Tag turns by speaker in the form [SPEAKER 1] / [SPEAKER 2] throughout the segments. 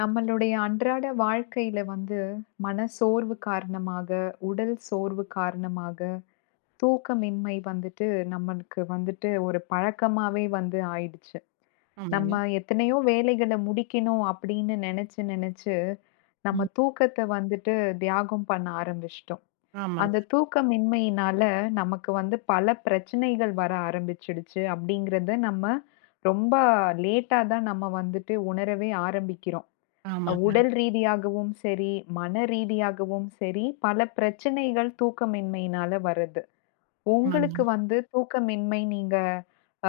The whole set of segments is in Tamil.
[SPEAKER 1] நம்மளுடைய அன்றாட வாழ்க்கையில வந்து மனசோர்வு காரணமாக, உடல் சோர்வு காரணமாக, தூக்கமின்மை வந்துட்டு நம்மளுக்கு வந்துட்டு ஒரு பழக்கமாவே வந்து ஆயிடுச்சு.
[SPEAKER 2] ஆமாங்க.
[SPEAKER 1] நம்ம எத்தனையோ வேலைகள முடிக்கணும் அப்படின்னு நெனச்சு, நெனச்சு
[SPEAKER 2] ம்.
[SPEAKER 1] நம்ம தூக்கத்த வந்துட்டு தியாகம் பண்ண ஆரம்பிச்சுட்டோம்.
[SPEAKER 2] ஆமாங்க,
[SPEAKER 1] அந்த தூக்கமின்மையினால நமக்கு வந்து பல பிரச்சனைகள் வர ஆரம்பிச்சிடுச்சு அப்படிங்கிறத நம்ம ரொம்ப லேட்டா தான் நம்ம வந்துட்டு உணரவே ஆரம்பிக்கிறோம்.
[SPEAKER 2] ஆமாங்க,
[SPEAKER 1] உடல் ரீதியாகவும் சரி, மன ரீதியாகவும் சரி, பல பிரச்சனைகள் தூக்கமின்மையினால வருது.
[SPEAKER 2] ஆமாங்க.
[SPEAKER 1] உங்களுக்கு வந்து தூக்கமின்மை நீங்க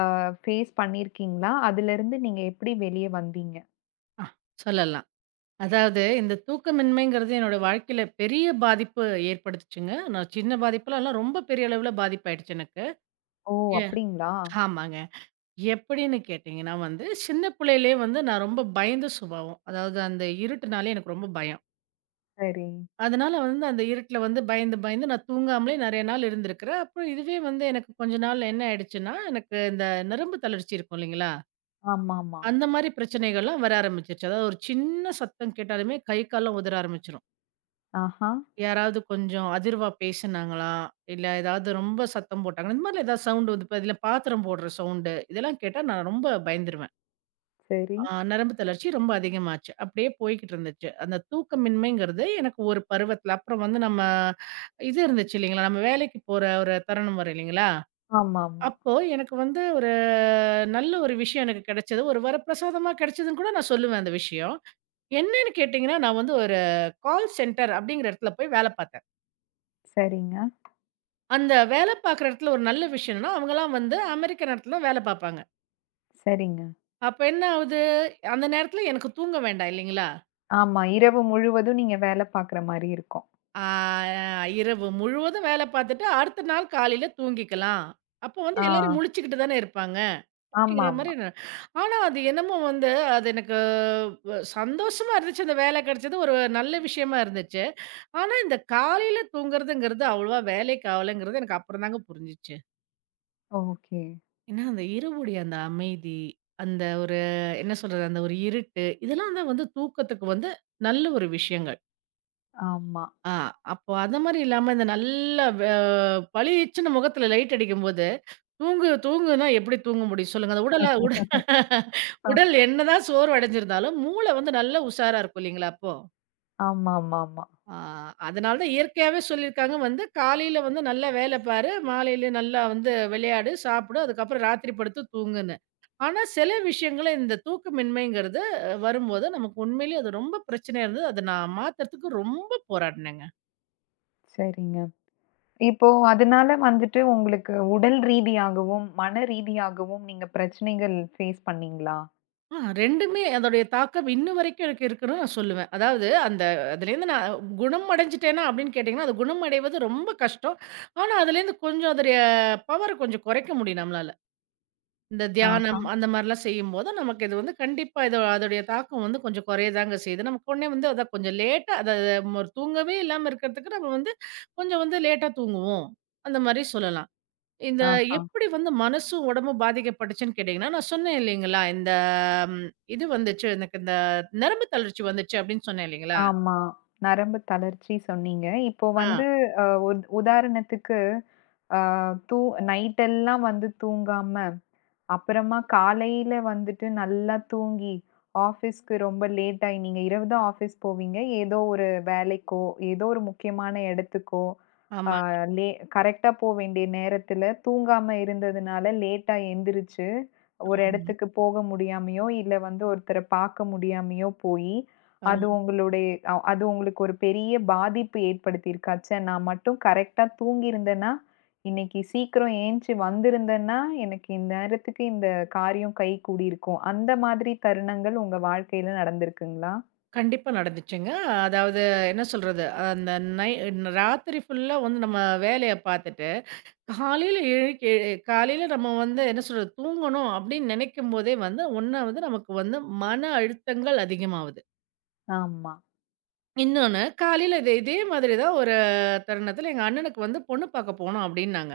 [SPEAKER 1] ஃபேஸ் பண்ணியிருக்கீங்களா? அதுலருந்து நீங்க எப்படி வெளிய வந்தீங்க?
[SPEAKER 2] ஆ சொல்லலாம். அதாவது இந்த தூக்கமின்மைங்கிறது என்னோட வாழ்க்கையில பெரிய பாதிப்பு ஏற்படுத்துச்சுங்க. நான் சின்ன பாதிப்புலாம் இல்ல, ரொம்ப பெரிய அளவுல பாதிப்பாயிடுச்சு எனக்கு.
[SPEAKER 1] ஓ!
[SPEAKER 2] எ
[SPEAKER 1] அப்படிங்களா?
[SPEAKER 2] ஆமாங்க. எப்படின்னு கேட்டீங்கன்னா வந்து, சின்ன பிள்ளையிலயே வந்து நான் ரொம்ப பயந்த சுபாவம். அதாவது அந்த இருட்டுனாலே எனக்கு ரொம்ப பயம்.
[SPEAKER 1] சரி.
[SPEAKER 2] அதனால வந்து அந்த இருட்டுல வந்து பயந்து, பயந்து நான் தூங்காமலே நெறைய நாள் இருந்திருக்கிறேன். அப்புறம் இதுவே வந்து எனக்கு கொஞ்ச நாள் என்ன ஆயிடுச்சுன்னா, எனக்கு இந்த நரம்பு தளர்ச்சி இருக்கும் இல்லைங்களா?
[SPEAKER 1] ஆமாமா.
[SPEAKER 2] அந்த மாரி பிரச்சனைகள்லாம் வர ஆரம்பிச்சுருச்சு. அதாவது ஒரு சின்ன சத்தம் கேட்டாலுமே கை, கால்லாம் உதற ஆரம்பிச்சுரும்.
[SPEAKER 1] ஆஹா!
[SPEAKER 2] யாராவது கொஞ்சம் அதிர்வா பேசினாங்களா, இல்ல ஏதாவது ரொம்ப சத்தம் போட்டாங்கன்னா, இந்த மாரிலாம் ஏதாவது சவுண்ட் வந்து இப்ப இதுல பாத்திரம் போடுற சவுண்டு, இதெல்லாம் கேட்டா நான் ரொம்ப பயந்துருவேன்.
[SPEAKER 1] சரி.
[SPEAKER 2] ஆ நரம்பு தளர்ச்சி ரொம்ப அதிகமாச்சு. அப்படியே போய்க்கிட்டு இருந்துச்சு. அந்த தூக்கமின்மைங்கிறது எனக்கு ஒரு பருவத்துல அப்புறம் வந்து நம்ம இது இருந்துச்சு இல்லைங்களா, நம்ம வேலைக்கு போற ஒரு தருணம் வரும் இல்லைங்களா,
[SPEAKER 1] ஆமாமா.
[SPEAKER 2] அப்போ எனக்கு வந்து ஒரு நல்ல ஒரு விஷயம் எனக்கு கிடைச்சது. ஒரு வரப்பிரசாதமா கிடைச்சதுன்னு கூட நான் சொல்லுவேன் அந்த விஷயம். என்னன்னு கேட்டீங்கன்னா, நான் வந்து ஒரு கால் சென்டர் அப்படிங்கிற இடத்துல போய் வேல பார்த்தேன்.
[SPEAKER 1] சரிங்க,
[SPEAKER 2] அந்த வேல பார்க்குற இடத்துல ஒரு நல்ல விஷயம் என்னன்னா, அவங்கலாம் வந்து அமெரிக்க நேரத்துல வேல பார்ப்பாங்க.
[SPEAKER 1] சரிங்க.
[SPEAKER 2] அப்ப என்ன ஆகுது, அந்த நேரத்துல எனக்கு தூங்க வேண்டாம் இல்லைங்களா?
[SPEAKER 1] ஆமா. இரவு முழுவதும் நீங்க வேல பாக்குற மாரி இருக்கும்.
[SPEAKER 2] ஆ இரவு முழுவதும் வேல பார்த்துட்டு, அடுத்த நாள் காலையில தூங்கிக்கலாம். அப்போ வந்து
[SPEAKER 1] ஆ.
[SPEAKER 2] எல்லாரும் முழிச்சுக்கிட்டு தானே இருப்பாங்க. அப்படிங்கிற மாரி
[SPEAKER 1] ஆமாமா.
[SPEAKER 2] நான். ஆனா அது என்னமோ வந்து அது எனக்கு வ சந்தோஷமா இருந்துச்சு. அந்த வேலை கிடைச்சது ஒரு நல்ல விஷயமா இருந்துச்சு. ஆனா இந்த காலையில தூங்குறதுங்கிறது அவ்வளவா வேலைக்கு ஆவலங்கிறது எனக்கு அப்புறம் தாங்க புரிஞ்சுச்சு.
[SPEAKER 1] ஓகே.
[SPEAKER 2] ஏன்னா அந்த இரவுடைய அந்த அமைதி, அந்த ஒரு என்ன சொல்றது? அந்த ஒரு இருட்டு, இதெல்லாம் தான் வந்து தூக்கத்துக்கு வந்து நல்ல ஒரு விஷயங்கள்.
[SPEAKER 1] ஆமா.
[SPEAKER 2] ஆ அப்போ அந்த மாரி இல்லாம இந்த நல்லா பளிச்சுன்னு முகத்துல லைட் அடிக்கும்போது தூங்கு தூங்குனா எப்படி தூங்க முடியும் சொல்லுங்க? அந்த
[SPEAKER 1] அ.
[SPEAKER 2] உடல் என்னதான் சோர்வு அடைஞ்சிருந்தாலும், மூளை வந்து நல்லா உஷாரா இருக்கும் இல்லைங்களா அப்போ?
[SPEAKER 1] ஆமாமாமா.
[SPEAKER 2] ஆ அதனால தான் இயற்கையாவே சொல்லியிருக்காங்க வந்து, "காலையில வந்து நல்லா வேலை பாரு, மாலையில நல்லா வந்து விளையாடு, சாப்பிடு, அதுக்கப்புறம் ராத்திரி படுத்து தூங்குன்னு." ஆனா சில விஷயங்கள இந்த தூக்கமின்மைங்கிறது வரும்போது, நமக்கு உண்மையிலேயே அது ரொம்ப பிரச்சனையா இருந்தது. அத நான் மாத்துறதுக்கு ரொம்ப போராடினேங்க.
[SPEAKER 1] சரிங்க. இப்போ அதனால வந்துட்டு உங்களுக்கு உடல் ரீதியாகவும், மன ரீதியாகவும் நீங்க பிரச்சனைகள் ஃபேஸ் பண்ணீங்களா?
[SPEAKER 2] 2மே அதோடைய தாக்கம் இன்ன வரைக்கும் எனக்கு இருக்குன்னு நான் சொல்லுவேன். அதாவது அந்த அதுலேருந்து நான் குணம் அடைஞ்சுட்டேனா அப்படின்னு கேட்டிங்கன்னா, அது குணம் அடைவது ரொம்ப கஷ்டம். ஆனா அதுலேருந்து கொஞ்சம் அதோடைய பவர கொஞ்சம் குறைக்க முடியும் நம்மளால. இந்த
[SPEAKER 1] ஆஹா,
[SPEAKER 2] தியானம் அந்த மாரிலாம் செய்யும்போது, நமக்கு இது வந்து கண்டிப்பா இது அதோடைய தாக்கம் வந்து கொஞ்சம் குறையதாங்க செய்யுது. நமக்கு உடனே வந்து அதான் கொஞ்சம் லேட்டா அத ஒரு தூங்கவே இல்லாம இருக்கிறதுக்கு நம்ம வந்து கொஞ்சம் வந்து லேட்டா தூங்குவோம். அந்த மாரி சொல்லலாம். இந்த
[SPEAKER 1] ஆஹா.
[SPEAKER 2] எப்படி வந்து மனசும், உடம்பும் பாதிக்கப்பட்டுச்சுன்னு கேட்டீங்கன்னா, நான் சொன்னேன் இல்லைங்களா? இந்த ம் இது வந்துச்சு எனக்கு இந்த நரம்பு தளர்ச்சி வந்துச்சு அப்படின்னு சொன்னேன் இல்லைங்களா?
[SPEAKER 1] ஆமா. நரம்பு தளர்ச்சி சொன்னீங்க. இப்போ
[SPEAKER 2] ஆ
[SPEAKER 1] வந்து அ உத் உதாரணத்துக்கு, அ தூ நைட் எல்லாம் வந்து தூங்காம அப்புறமா காலையில வந்துட்டு நல்லா தூங்கி, ஆஃபீஸ்க்கு ரொம்ப லேட் ஆயி நீங்க இரவு தான் ஆஃபீஸ் போவீங்க. ஏதோ ஒரு வேலைக்கோ, ஏதோ ஒரு முக்கியமான இடத்துக்கோ, அ
[SPEAKER 2] ஆமாங்க,
[SPEAKER 1] லே கரெக்ட்டா போ வேண்டிய நேரத்தில தூங்காம இருந்ததுனால லேட்டா எந்திரிச்சு, ஒரு
[SPEAKER 2] ஆமாங்க.
[SPEAKER 1] இடத்துக்கு போக முடியாமயோ, இல்ல வந்து ஒருத்தர பார்க்க முடியாமயோ போயி, அது
[SPEAKER 2] ஆமா.
[SPEAKER 1] உங்களுடைய அது உங்களுக்கு ஒரு பெரிய பாதிப்பு ஏற்படுத்தியிருக்கா? ச்சே! நான் மட்டும் கரெக்ட்டா தூங்கியிருந்தேன்னா, இன்னைக்கு சீக்கிரம் ஏஞ்சி வந்திருந்தேன்னா, எனக்கு இந்நேரத்துக்கு இந்த காரியம் கைகூடியிருக்கும். அந்த மாதிரி தருணங்கள் உங்க வாழ்க்கையில நடந்திருக்குங்களா?
[SPEAKER 2] கண்டிப்பா நடந்துச்சுங்க. அதாவது என்ன சொல்றது? அந்த நை ராத்திரி ஃபுல்லா வந்து நம்ம வேலைய பார்த்துட்டு, காலையில எழுக்க காலையில நம்ம வந்து என்ன சொல்றது? தூங்கணும் அப்படின்னு நினைக்கும் போதே வந்து, ஒண்ணாவது நமக்கு வந்து மன அழுத்தங்கள் அதிகமாவுது.
[SPEAKER 1] ஆமா.
[SPEAKER 2] இன்னொன்னு, காலையில இதே இதே மாதிரி தான் ஒரு தருணத்தில எங்க அண்ணனுக்கு வந்து பொண்ணு பாக்க போணும் அப்டின்னாங்க.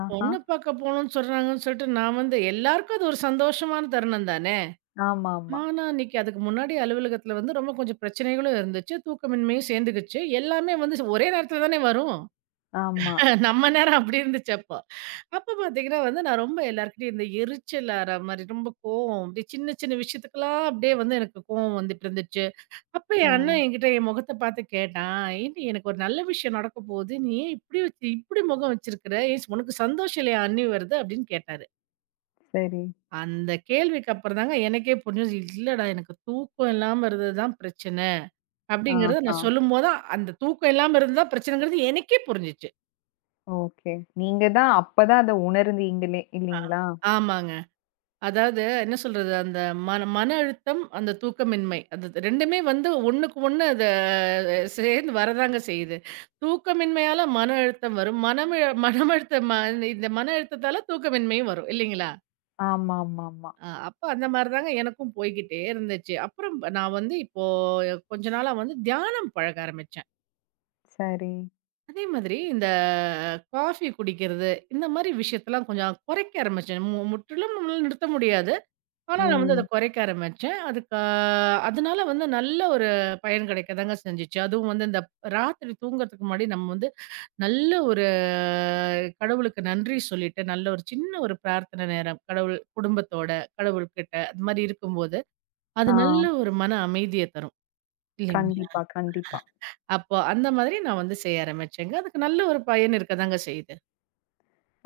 [SPEAKER 1] ஆஹா.
[SPEAKER 2] பொண்ணு பாக்க போணும்னு சொல்றாங்கன்னு சொல்லிட்டு நான் வந்து எல்லாருக்கும் அது ஒரு சந்தோஷமான தருணம் தானே!
[SPEAKER 1] ஆமாமா.
[SPEAKER 2] ஆனா, அன்னைக்கு அதுக்கு முன்னாடி அலுவலகத்தில வந்து ரொம்ப கொஞ்சம் பிரச்சனைகளும் இருந்துச்சு. தூக்கமின்மையும் சேர்ந்துக்குச்சு. எல்லாமே வந்து ஒரே நேரத்தில தானே வரும்.
[SPEAKER 1] ஆமா.
[SPEAKER 2] நம்ம நேரம் அப்டி இருந்துச்சு அப்போ. அப்ப பாத்தீங்கன்னா வந்து நான் ரொம்ப எல்லார்கிட்டயும் இந்த எரிச்சல் ஆற மாரி ரொம்ப கோவம் அப்டியே சின்ன சின்ன விஷயத்துக்கெல்லாம் அப்டியே வந்து எனக்கு கோவம் வந்துட்டு இருந்துச்சு. அப்ப
[SPEAKER 1] ஆ.
[SPEAKER 2] என் அண்ணன் என்கிட்ட என் முகத்த பார்த்து கேட்டான். "ஏன்டி எனக்கு ஒரு நல்ல விஷயம் நடக்க போகுது. நீ ஏன் இப்படி வச்சு இப்படி முகம் வச்சிருக்கிற? ஏன் உனக்கு சந்தோஷம் இல்லையா அண்ணி வருது?" அப்படின்னு கேட்டாரு.
[SPEAKER 1] சரி.
[SPEAKER 2] அந்த கேள்விக்கு அப்புறம் தாங்க எனக்கே புரிஞ்சது. இல்லடா எனக்கு தூக்கம் இல்லாம இருந்தது தான் பிரச்சனை. அப்படிங்கிறத
[SPEAKER 1] ஆஹா.
[SPEAKER 2] நான் சொல்லும்போது தான் அந்த தூக்கம் இல்லாம இருந்தது தான் பிரச்சனைங்கிறது எனக்கே புரிஞ்சுச்சு.
[SPEAKER 1] ஓகே. நீங்க தான் அப்ப தான் அத உணர்ந்தீங்களே
[SPEAKER 2] ஆ.
[SPEAKER 1] இல்லீங்களா?
[SPEAKER 2] ஆமாங்க. அதாவது என்ன சொல்றது? அந்த மன மன அழுத்தம், அந்த தூக்கமின்மை. அந்த 2மே வந்து ஒண்ணுக்கு ஒண்ணு அத சேர்ந்து வரதாங்க செய்யுது. தூக்கமின்மையால மன அழுத்தம் வரும். மனம் மனம் அழுத்தம் இந்த மன அழுத்தத்தால தூக்கமின்மையும் வரும். இல்லைங்களா?
[SPEAKER 1] ஆமாமாமா.
[SPEAKER 2] அப்ப அந்த மாரி தாங்க எனக்கும் போய்க்கிட்டே இருந்துச்சு. அப்புறம் நான் வந்து இப்போ கொஞ்ச நாளா வந்து தியானம் பழக ஆரம்பிச்சேன்.
[SPEAKER 1] சரி.
[SPEAKER 2] அதே மாதிரி இந்த காஃபி குடிக்கிறது, இந்த மாரி விஷயத்தலாம் கொஞ்சம் குறைக்க ஆரம்பிச்சேன். முற்றிலும் நம்மளால நிறுத்த முடியாது. ஆனா, நான் வந்து அத
[SPEAKER 1] ம்.
[SPEAKER 2] குறைக்க ஆரம்பிச்சேன். அதுக்கு அதனால வந்து நல்ல ஒரு பயன் கிடைக்கதாங்க செஞ்சுச்சு. அதுவும் வந்து இந்த ராத்திரி தூங்குறதுக்கு முன்னாடி நம்ம வந்து நல்ல ஒரு கடவுளுக்கு நன்றி சொல்லிட்டு, நல்ல ஒரு சின்ன ஒரு பிரார்த்தனை நேரம், கடவுள் குடும்பத்தோட, கடவுள்கிட்ட அது மாரி இருக்கும்போது, அது
[SPEAKER 1] ஆ.
[SPEAKER 2] நல்ல ஒரு மன அமைதிய தரும். இல்லைங்களா?
[SPEAKER 1] கண்டிப்பா, கண்டிப்பா.
[SPEAKER 2] அப்போ அந்த மாதிரி நான் வந்து செய்ய ஆரம்பிச்சேங்க. அதுக்கு நல்ல ஒரு பயன் இருக்கதாங்க செய்யுது.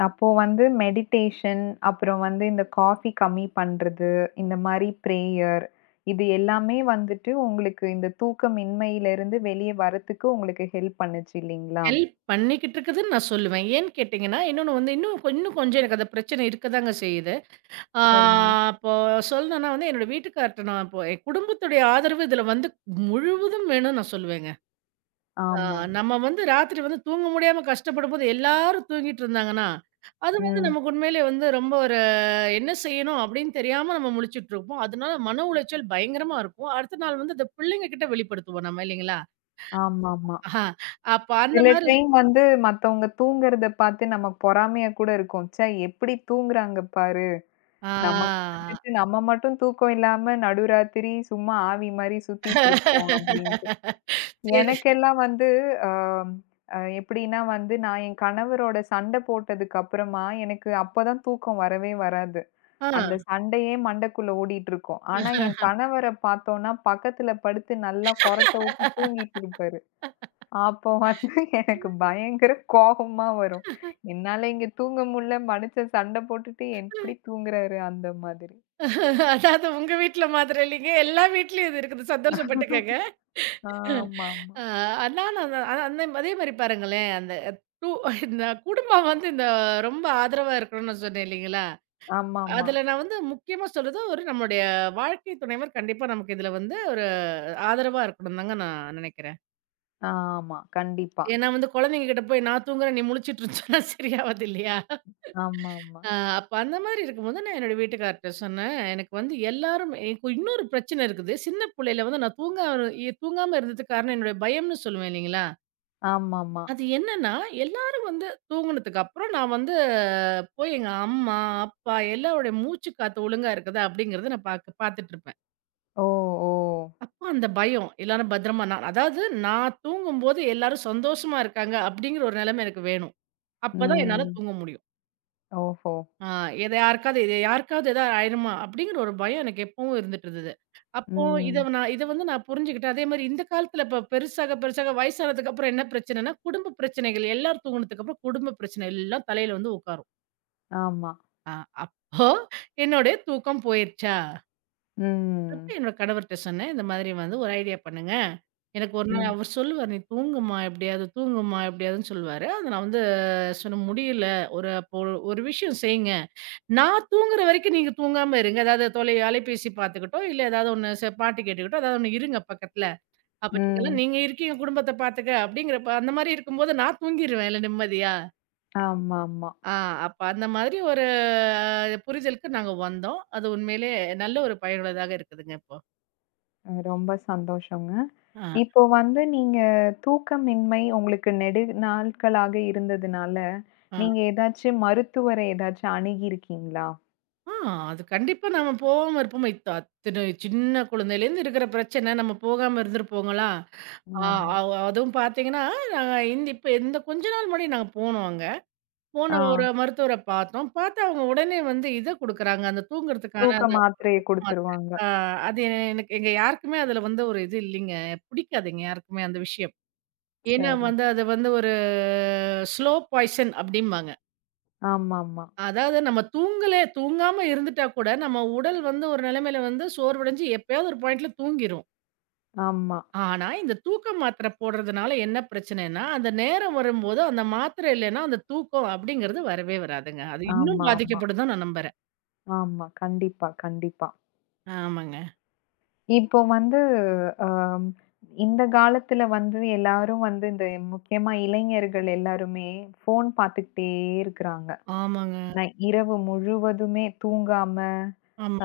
[SPEAKER 1] அப்போ வந்து மெடிடேஷன், அப்புறம் வந்து இந்த காஃபி கம்மி பண்றது, இந்த மாரி பிரேயர் இது எல்லாமே வந்துட்டு உங்களுக்கு இந்த தூக்கமின்மையிலிருந்து வெளிய வரத்துக்கு உங்களுக்கு ஹெல்ப் பண்ணுச்சு இல்லீங்களா?
[SPEAKER 2] ஹெல்ப் பண்ணிக்கிட்டு இருக்குதுன்னு நான் சொல்லுவேன். ஏன்னு கேட்டீங்கன்னா, இன்னொன்னு வந்து இன்னும் கொஞ்சம் எனக்கு அந்த பிரச்சனை இருக்கதாங்க செய்யுது. ஆ
[SPEAKER 1] சரிங்க.
[SPEAKER 2] அப்போ சொல்லணும்னா வந்து, என்னோட வீட்டுக்கார்ட்ட நான் இப்போ என் குடும்பத்துடைய ஆதரவு இதில வந்து முழுவதும் வேணும்னு நான் சொல்லுவேங்க. ஆ
[SPEAKER 1] ஆமாமா.
[SPEAKER 2] நம்ம வந்து ராத்திரி வந்து தூங்க முடியாம கஷ்டப்படும்போது எல்லாரும் தூங்கிட்டு இருந்தாங்கன்னா, அது வந்து
[SPEAKER 1] ம்.
[SPEAKER 2] நமக்கு உண்மையிலேயே வந்து ரொம்ப ஒரு என்ன செய்யணும் அப்படின்னு தெரியாம நம்ம முழிச்சுட்டுருப்போம். அதனால மன உளைச்சல் பயங்கரமா இருக்கும். அடுத்த நாள் வந்து இந்த பிள்ளைங்க கிட்ட வெளிப்படுத்துவோம் நம்ம இல்லைங்களா?
[SPEAKER 1] ஆமாமா.
[SPEAKER 2] ஆஹா, அப்ப அந்த
[SPEAKER 1] சில
[SPEAKER 2] மாரி.
[SPEAKER 1] டைம் வந்து மத்தவங்க தூங்குறத பார்த்து நமக்கு பொறாமையா கூட இருக்கும். ச்சே! எப்படி தூங்குறாங்க பாரு.
[SPEAKER 2] ஆ
[SPEAKER 1] நமக்கு வந்துட்டு நம்ம மட்டும் தூக்கம் இல்லாம நடுராத்திரி சும்மா ஆவி மாரி சுத்திட்டு இருக்கோம் அப்படின்னு.
[SPEAKER 2] சரி.
[SPEAKER 1] எனக்கெல்லாம் வந்து அம், எப்படின்னா வந்து, நான் என் கணவரோட சண்டை போட்டதுக்கு அப்புறமா, எனக்கு அப்பதான் தூக்கம் வரவே வராது.
[SPEAKER 2] ஆ.
[SPEAKER 1] அந்த சண்டையே மண்டைக்குள்ள ஓடிட்டுருக்கும். ஆனா, என் கணவர பார்த்தோம்னா, பக்கத்துல படுத்து நல்லா கொறட்ட விட்டு தூங்கிட்டு இருப்பாரு. அப்போ வந்து எனக்கு பயங்கர கோபமா வரும். என்னால இங்க தூங்க முடியல, மனுஷன் சண்டை போட்டுட்டு எப்படி தூங்குறாரு? அந்த மாதிரி.
[SPEAKER 2] அதாவது உங்க வீட்ல மாத்திரம் இல்லைங்க. எல்லா வீட்லயும் இது இருக்குது. சந்தோஷப்பட்டுக்கங்க.
[SPEAKER 1] ஆமாமா.
[SPEAKER 2] அ நானும் அந்த அந்த அதே மாரி பாருங்களேன், அந்த டூ இந்த குடும்பம் வந்து இந்த ரொம்ப ஆதரவா இருக்கணும்னு நான் சொன்னேன் இல்லைங்களா?
[SPEAKER 1] ஆமாமா. ஆமா.
[SPEAKER 2] அதுல நான் வந்து முக்கியமா சொல்றது ஒரு நம்மளுடைய வாழ்க்கை துணைவர் கண்டிப்பா நமக்கு இதுல வந்து ஒரு ஆதரவா இருக்கணும்னு தாங்க நான் நெனைக்கிறேன்.
[SPEAKER 1] ஆமா ஆமா கண்டிப்பா.
[SPEAKER 2] ஏன்னா வந்து குழந்தைங்க கிட்ட போய் நான் தூங்குறேன், நீ முழிச்சுட்டு இருந்தோம்னா சரியாவது இல்லையா?
[SPEAKER 1] ஆமாமா.
[SPEAKER 2] அப்ப அந்த மாரி இருக்கும்போது நான் என்னோட வீட்டுக்கார்ட்ட சொன்னேன். எனக்கு வந்து எல்லாரும் எனக்கு இன்னொரு பிரச்சனை இருக்குது. சின்ன புள்ளையில வந்து நான் தூங்க தூங்காம இருந்ததுக்கு காரணம் என்னுடைய பயம்னு சொல்லுவேன் இல்லைங்களா?
[SPEAKER 1] ஆமாமா.
[SPEAKER 2] அது என்னன்னா, எல்லாரும் வந்து தூங்குனதுக்கு அப்புறம் நான் வந்து போய் எங்க அம்மா, அப்பா எல்லாருடைய மூச்சு காத்து ஒழுங்கா இருக்குதா? அப்படிங்கிறத நான் பாக்க பாத்துட்டுருப்பேன்.
[SPEAKER 1] ஓ! ஓ!
[SPEAKER 2] அப்ப அந்த பயம். எல்லாரும் பத்திரமா நான் அதாவது நான் தூங்கும்போது எல்லாரும் சந்தோஷமா இருக்காங்க அப்படிங்கிற ஒரு நிலைமை எனக்கு வேணும். அப்பதான் என்னால
[SPEAKER 1] ம்.
[SPEAKER 2] தூங்க முடியும்.
[SPEAKER 1] ஓஹோ!
[SPEAKER 2] ஆ எத யாருக்காவது இது யாருக்காவது ஏதாவது ஆயிருமா? அப்படிங்கிற ஒரு பயம் எனக்கு எப்பவும் இருந்துட்டு இருந்தது. அப்போ
[SPEAKER 1] ம்.
[SPEAKER 2] இத வந்து நான் புரிஞ்சுகிட்டேன். அதே மாரி இந்த காலத்துல இப்ப பெருசாக வயசானதுக்கு அப்புறம் என்ன பிரச்சனைன்னா, குடும்ப பிரச்சனைகள் எல்லாரும் தூங்குனதுக்கு அப்புறம் குடும்ப பிரச்சனை எல்லாம் தலையில வந்து உட்காரும்.
[SPEAKER 1] ஆமா.
[SPEAKER 2] ஆ அப்போ என்னுடைய தூக்கம் போயிருச்சா? அப்ப
[SPEAKER 1] ம்.
[SPEAKER 2] என்னோட கணவர்ட்ட சொன்னேன். இந்த மாதிரி வந்து ஒரு ஐடியா பண்ணுங்க. எனக்கு ஒரு நாள்
[SPEAKER 1] ம்.
[SPEAKER 2] அவர் சொல்லுவாரு, "நீ தூங்குமா எப்படியாவது, தூங்குமா எப்படியாதுன்னு" சொல்லுவாரு. அத நான் வந்து சொன்ன முடியல. ஒரு அப்போ ஒரு விஷயம் செய்யுங்க. நான் தூங்குற வரைக்கும் நீங்க தூங்காம இருங்க. அதாவது தொலை அலைபேசி பார்த்துக்கிட்டோ, இல்ல ஏதாவது ஒண்ணு பாட்டு கேட்டுக்கிட்டோ, ஏதாவது ஒண்ணு இருங்க பக்கத்துல. அப்ப நீங்கலாம்
[SPEAKER 1] ம்.
[SPEAKER 2] நீங்க இருக்கீங்க குடும்பத்த பார்த்துக்க அப்படிங்கிறப்ப அந்த மாரி இருக்கும்போது நான் தூங்கிருவேன்ல நிம்மதியா.
[SPEAKER 1] ஆமாமா.
[SPEAKER 2] ஆ அப்ப அந்த மாதிரி ஒரு புரிதலுக்கு நாங்க வந்தோம். அது உண்மையிலே நல்ல ஒரு பயனுள்ளதாக இருக்குதுங்க இப்போ.
[SPEAKER 1] ரொம்ப சந்தோஷங்க.
[SPEAKER 2] ஆ,
[SPEAKER 1] இப்போ வந்து நீங்க தூக்கமின்மை உங்களுக்கு நெடு நாட்களாக இருந்ததுனால,
[SPEAKER 2] ஆ,
[SPEAKER 1] நீங்க ஏதாச்சும் மருத்துவரை ஏதாச்சும் அணுகியிருக்கீங்களா?
[SPEAKER 2] ஆ அது கண்டிப்பா நாம போகாம இருப்போமா? இத்த அத்தன சின்ன குழந்தையிலேருந்து இருக்கிற பிரச்சனை நம்ம போகாம இருந்திருப்போங்களா? ஆ,
[SPEAKER 1] ஆமா.
[SPEAKER 2] அதுவும் பார்த்தீங்கன்னா, நாங்க இந்த இப்ப இந்த கொஞ்ச நாள் முன்னாடி நாங்க போனோம் அங்க.
[SPEAKER 1] ஆ.
[SPEAKER 2] போன ஒரு மருத்துவர பார்த்தோம். பார்த்தா அவங்க உடனே வந்து இத குடுக்குறாங்க. அந்த தூங்குறதுக்கான
[SPEAKER 1] தூக்க
[SPEAKER 2] அந்த
[SPEAKER 1] மாத்திரைய
[SPEAKER 2] மாத்திரை.
[SPEAKER 1] குடுத்துருவாங்க.
[SPEAKER 2] ஆ அது எனக்கு எங்க யாருக்குமே அதுல வந்து ஒரு இது இல்லைங்க. பிடிக்காது எங்க யாருக்குமே அந்த விஷயம். ஏன்னா
[SPEAKER 1] சரி.
[SPEAKER 2] வந்து அது வந்து ஒரு ஸ்லோ பாய்சன் அப்டிம்பாங்க.
[SPEAKER 1] ஆமாமா.
[SPEAKER 2] அதாவது நம்ம தூங்கல தூங்காம இருந்துட்டா கூட நம்ம உடல் வந்து ஒரு நிலைமையில வந்து சோர்வடைஞ்சு எப்பயாவது ஒரு பாயிண்ட்ல தூங்கிரும்.
[SPEAKER 1] ஆமா.
[SPEAKER 2] ஆனா, இந்த தூக்க மாத்திரை போடுறதுனால என்ன பிரச்சனைன்னா, அந்த நேரம் வரும்போது அந்த மாத்திரை இல்லைன்னா அந்த தூக்கம் அப்படிங்கிறது வரவே வராதுங்க. அது இன்னும்
[SPEAKER 1] ஆமாமா. ஆமா.
[SPEAKER 2] பாதிக்கப்படும் தான் நான் நம்புறேன்.
[SPEAKER 1] ஆமா ஆமா கண்டிப்பா, கண்டிப்பா.
[SPEAKER 2] ஆமாங்க.
[SPEAKER 1] இப்போ வந்து, அம் இந்த காலத்துல வந்து எல்லாரும் வந்து இந்த முக்கியமா இளைஞர்கள் எல்லாருமே ஃபோன் பார்த்துக்கிட்டே இருக்கிறாங்க.
[SPEAKER 2] ஆமாங்க.
[SPEAKER 1] நான் இரவு முழுவதுமே தூங்காம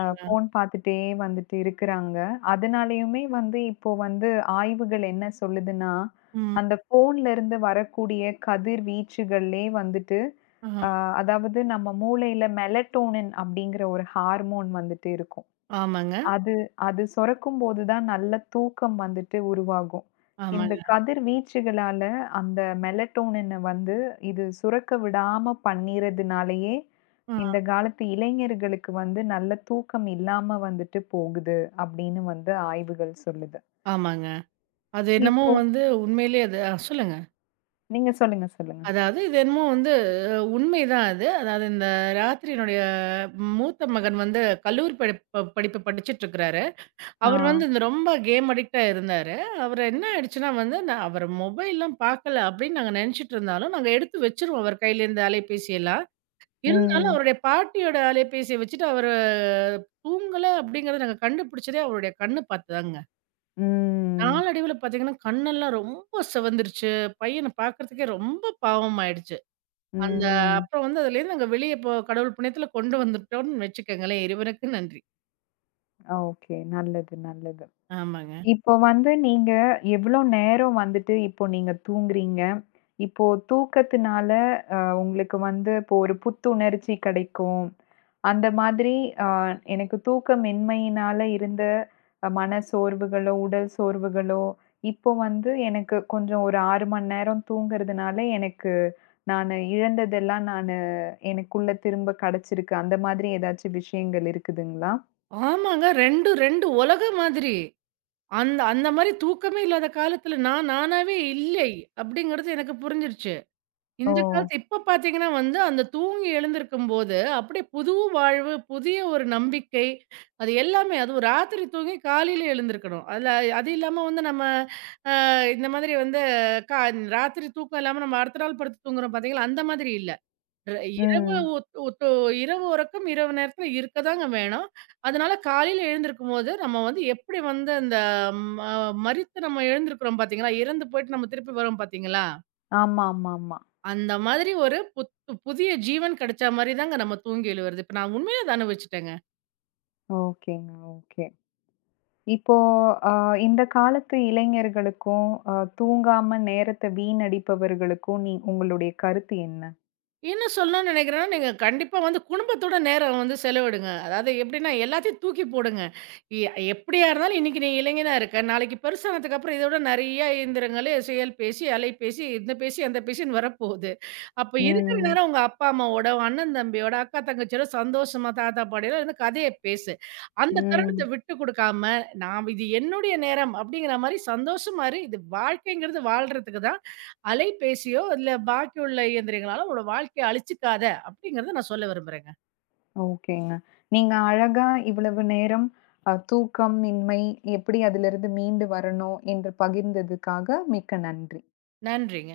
[SPEAKER 1] ஃபோன் பார்த்துட்டே வந்துட்டு இருக்கிறாங்க. அதனாலயுமே வந்து இப்போ வந்து ஆய்வுகள் என்ன சொல்லுதுன்னா,
[SPEAKER 2] ம்.
[SPEAKER 1] அந்த ஃபோன்ல இருந்து வரக்கூடிய கதிர்வீச்சுகள்லே வந்துட்டு,
[SPEAKER 2] ஆ.
[SPEAKER 1] அ அதாவது நம்ம மூளையில மெலட்டோனின் அப்படிங்கிற ஒரு ஹார்மோன் வந்துட்டு இருக்கும்.
[SPEAKER 2] ஆமாங்க.
[SPEAKER 1] அது அது சுரக்கும்போது தான் நல்ல தூக்கம் வந்துட்டு உருவாகும். இந்த
[SPEAKER 2] ஆமாங்க.
[SPEAKER 1] கதிர்வீச்சுகளால அந்த மெலட்டோனின வந்து இது சுரக்க விடாம பண்ணிறதுனாலேயே,
[SPEAKER 2] ஆ.
[SPEAKER 1] இந்த காலத்து இளைஞர்களுக்கு வந்து நல்ல தூக்கம் இல்லாம வந்துட்டு போகுது அப்படின்னு வந்து ஆய்வுகள் சொல்லுது.
[SPEAKER 2] ஆமாங்க. அது என்னமோ
[SPEAKER 1] இப்போ
[SPEAKER 2] வந்து உண்மையிலேயே அது சொல்லுங்க.
[SPEAKER 1] நீங்க சொல்லுங்க, சொல்லுங்க.
[SPEAKER 2] அதாவது இது என்னமோ வந்து உண்மைதான் அது. அதாவது இந்த ராத்திரி என்னுடைய மூத்த மகன் வந்து கல்லூரி படிப்பு படிப்பு படிச்சுட்டுருக்கிறாரு.
[SPEAKER 1] ஆ.
[SPEAKER 2] அவர் வந்து இந்த ரொம்ப கேம் அடிக்ட்டா இருந்தாரு. அவரு என்ன ஆயிடுச்சுன்னா வந்து, நான் அவரு மொபைல்லாம் பார்க்கல அப்படின்னு நாங்க நெனச்சுட்டு இருந்தாலும், நாங்க எடுத்து வச்சுருவோம் அவர் கையிலேருந்து அலைபேசியெல்லாம். இருந்தாலும்
[SPEAKER 1] ம்.
[SPEAKER 2] அவருடைய பாட்டியோட அலைபேசிய வச்சுட்டு அவரு தூங்கல அப்படிங்கிறத நாங்க கண்டுபிடிச்சதே அவருடைய கண்ணு பார்த்துதாங்க.
[SPEAKER 1] ம்.
[SPEAKER 2] நாளடைவுல பார்த்தீங்கன்னா, கண்ணெல்லாம் ரொம்ப சிவந்துருச்சு. பையன பார்க்கறதுக்கே ரொம்ப பாவமாயிடுச்சு. அந்த
[SPEAKER 1] ம்.
[SPEAKER 2] அப்புறம் வந்து அதுலேருந்து நாங்க வெளிய போ கடவுள் புண்ணியத்துல கொண்டு வந்துட்டோம்னு வச்சுக்கங்களேன். இறைவனுக்கு நன்றி.
[SPEAKER 1] ஓகே. நல்லது, நல்லது.
[SPEAKER 2] ஆமாங்க.
[SPEAKER 1] இப்போ வந்து நீங்க எவ்ளோ நேரம் வந்துட்டு இப்போ நீங்க தூங்குறீங்க? இப்போ தூக்கத்தினால உங்களுக்கு வந்து இப்போ ஒரு புத்துணர்ச்சி கிடைக்கும். அந்த மாதிரி அ எனக்கு தூக்கமின்மையினால இருந்த மன சோர்வுகளோ, உடல் சோர்வுகளோ, இப்போ வந்து எனக்கு கொஞ்சம் ஒரு 6 மணி நேரம் தூங்குறதுனால எனக்கு நானு இழந்ததெல்லாம் நானு எனக்குள்ள திரும்ப கிடைச்சிருக்கு. அந்த மாதிரி ஏதாச்சும் விஷயங்கள் இருக்குதுங்களா?
[SPEAKER 2] ஆமாங்க. 2 உலகம் மாதிரி. அந்த அந்த மாரி தூக்கமே இல்லாத காலத்துல நான் நானாவே இல்லை, அப்படிங்கிறது எனக்கு புரிஞ்சிருச்சு.
[SPEAKER 1] ஓ!
[SPEAKER 2] இந்த காலத்து இப்ப பார்த்தீங்கன்னா வந்து, அந்த தூங்கி எழுந்திருக்கும்போது, அப்படியே புது வாழ்வு, புதிய ஒரு நம்பிக்கை, அது எல்லாமே அதுவும் ராத்திரி தூங்கி காலையில எழுந்திருக்கணும். அதுல அது இல்லாம வந்து நம்ம அ இந்த மாதிரி வந்து கா ராத்திரி தூக்கம் இல்லாம நம்ம அடுத்த நாள் படுத்து தூங்குறோம் பார்த்தீங்களா, அந்த மாதிரி இல்ல. ர இரவு
[SPEAKER 1] ம்.
[SPEAKER 2] ஒத் ஒத்து இரவு உறக்கம் இரவு நேரத்தில இருக்க தாங்க வேணும். அதனால காலையில எழுந்திருக்கும்போது, நம்ம வந்து எப்படி வந்து அந்த ம மரித்து நம்ம எழுந்திருக்கிறோம் பார்த்தீங்களா, இறந்து போயிட்டு நம்ம திருப்பி வரோம் பார்த்தீங்களா?
[SPEAKER 1] ஆமாமாமா.
[SPEAKER 2] அந்த மாதிரி ஒரு புதிய ஜீவன் கிடைச்சா மாரி தாங்க நம்ம தூங்கி எழுவுறது. இப்ப நான் உண்மையா அத அனுபவிச்சுட்டேங்க.
[SPEAKER 1] ஓகேங்க. ஓகே. இப்போ அ இந்த காலத்து இளைஞர்களுக்கும், அ தூங்காம நேரத்த வீணடிப்பவர்களுக்கும் நீ உங்களுடைய கருத்து என்ன?
[SPEAKER 2] என்ன சொல்லணும்னு நினைக்கிறேன்னா, நீங்க கண்டிப்பா வந்து குடும்பத்தோட நேரம் வந்து செலவிடுங்க. அதாவது எப்படின்னா, எல்லாத்தையும் தூக்கி போடுங்க. எ எப்படியா இருந்தாலும் இன்னைக்கு நீ இளைஞனா இருக்க, நாளைக்கு பெருசானதுக்கப்புறம் இதோட நெறைய இயந்திரங்களே செயல்பேசி, அலைபேசி, இந்த பேசி, அந்த பேசின்னு வரப்போகுது. அப்ப இருக்கிற
[SPEAKER 1] ம்.
[SPEAKER 2] நேரம் உங்க அப்பா, அம்மாவோட, அண்ணன் தம்பியோட, அக்கா தங்கச்சியோட சந்தோஷமா தாத்தா, பாட்டியோட இருந்து கதைய பேசு. அந்த
[SPEAKER 1] ம்.
[SPEAKER 2] தருணத்த விட்டு குடுக்காம, நான் இது என்னுடைய நேரம் அப்படிங்கிற மாரி சந்தோஷமா இரு. இது வாழ்க்கைங்கிறது வாழ்றதுக்கு தான். அலைபேசியோ, இல்ல பாக்கி உள்ள இயந்திரங்களால உன்னோட வாழ்க்கைய அழிச்சுக்காத! அப்படிங்கிறத நான் சொல்ல விரும்புறேங்க.
[SPEAKER 1] ஓகேங்க. நீங்க அழகா இவ்வளவு நேரம் தூக்கம் இன்மை எப்படி அதிலிருந்து மீண்டு வரணும் என்று பகிர்ந்ததுக்காக மிக்க நன்றி.
[SPEAKER 2] நன்றிங்க.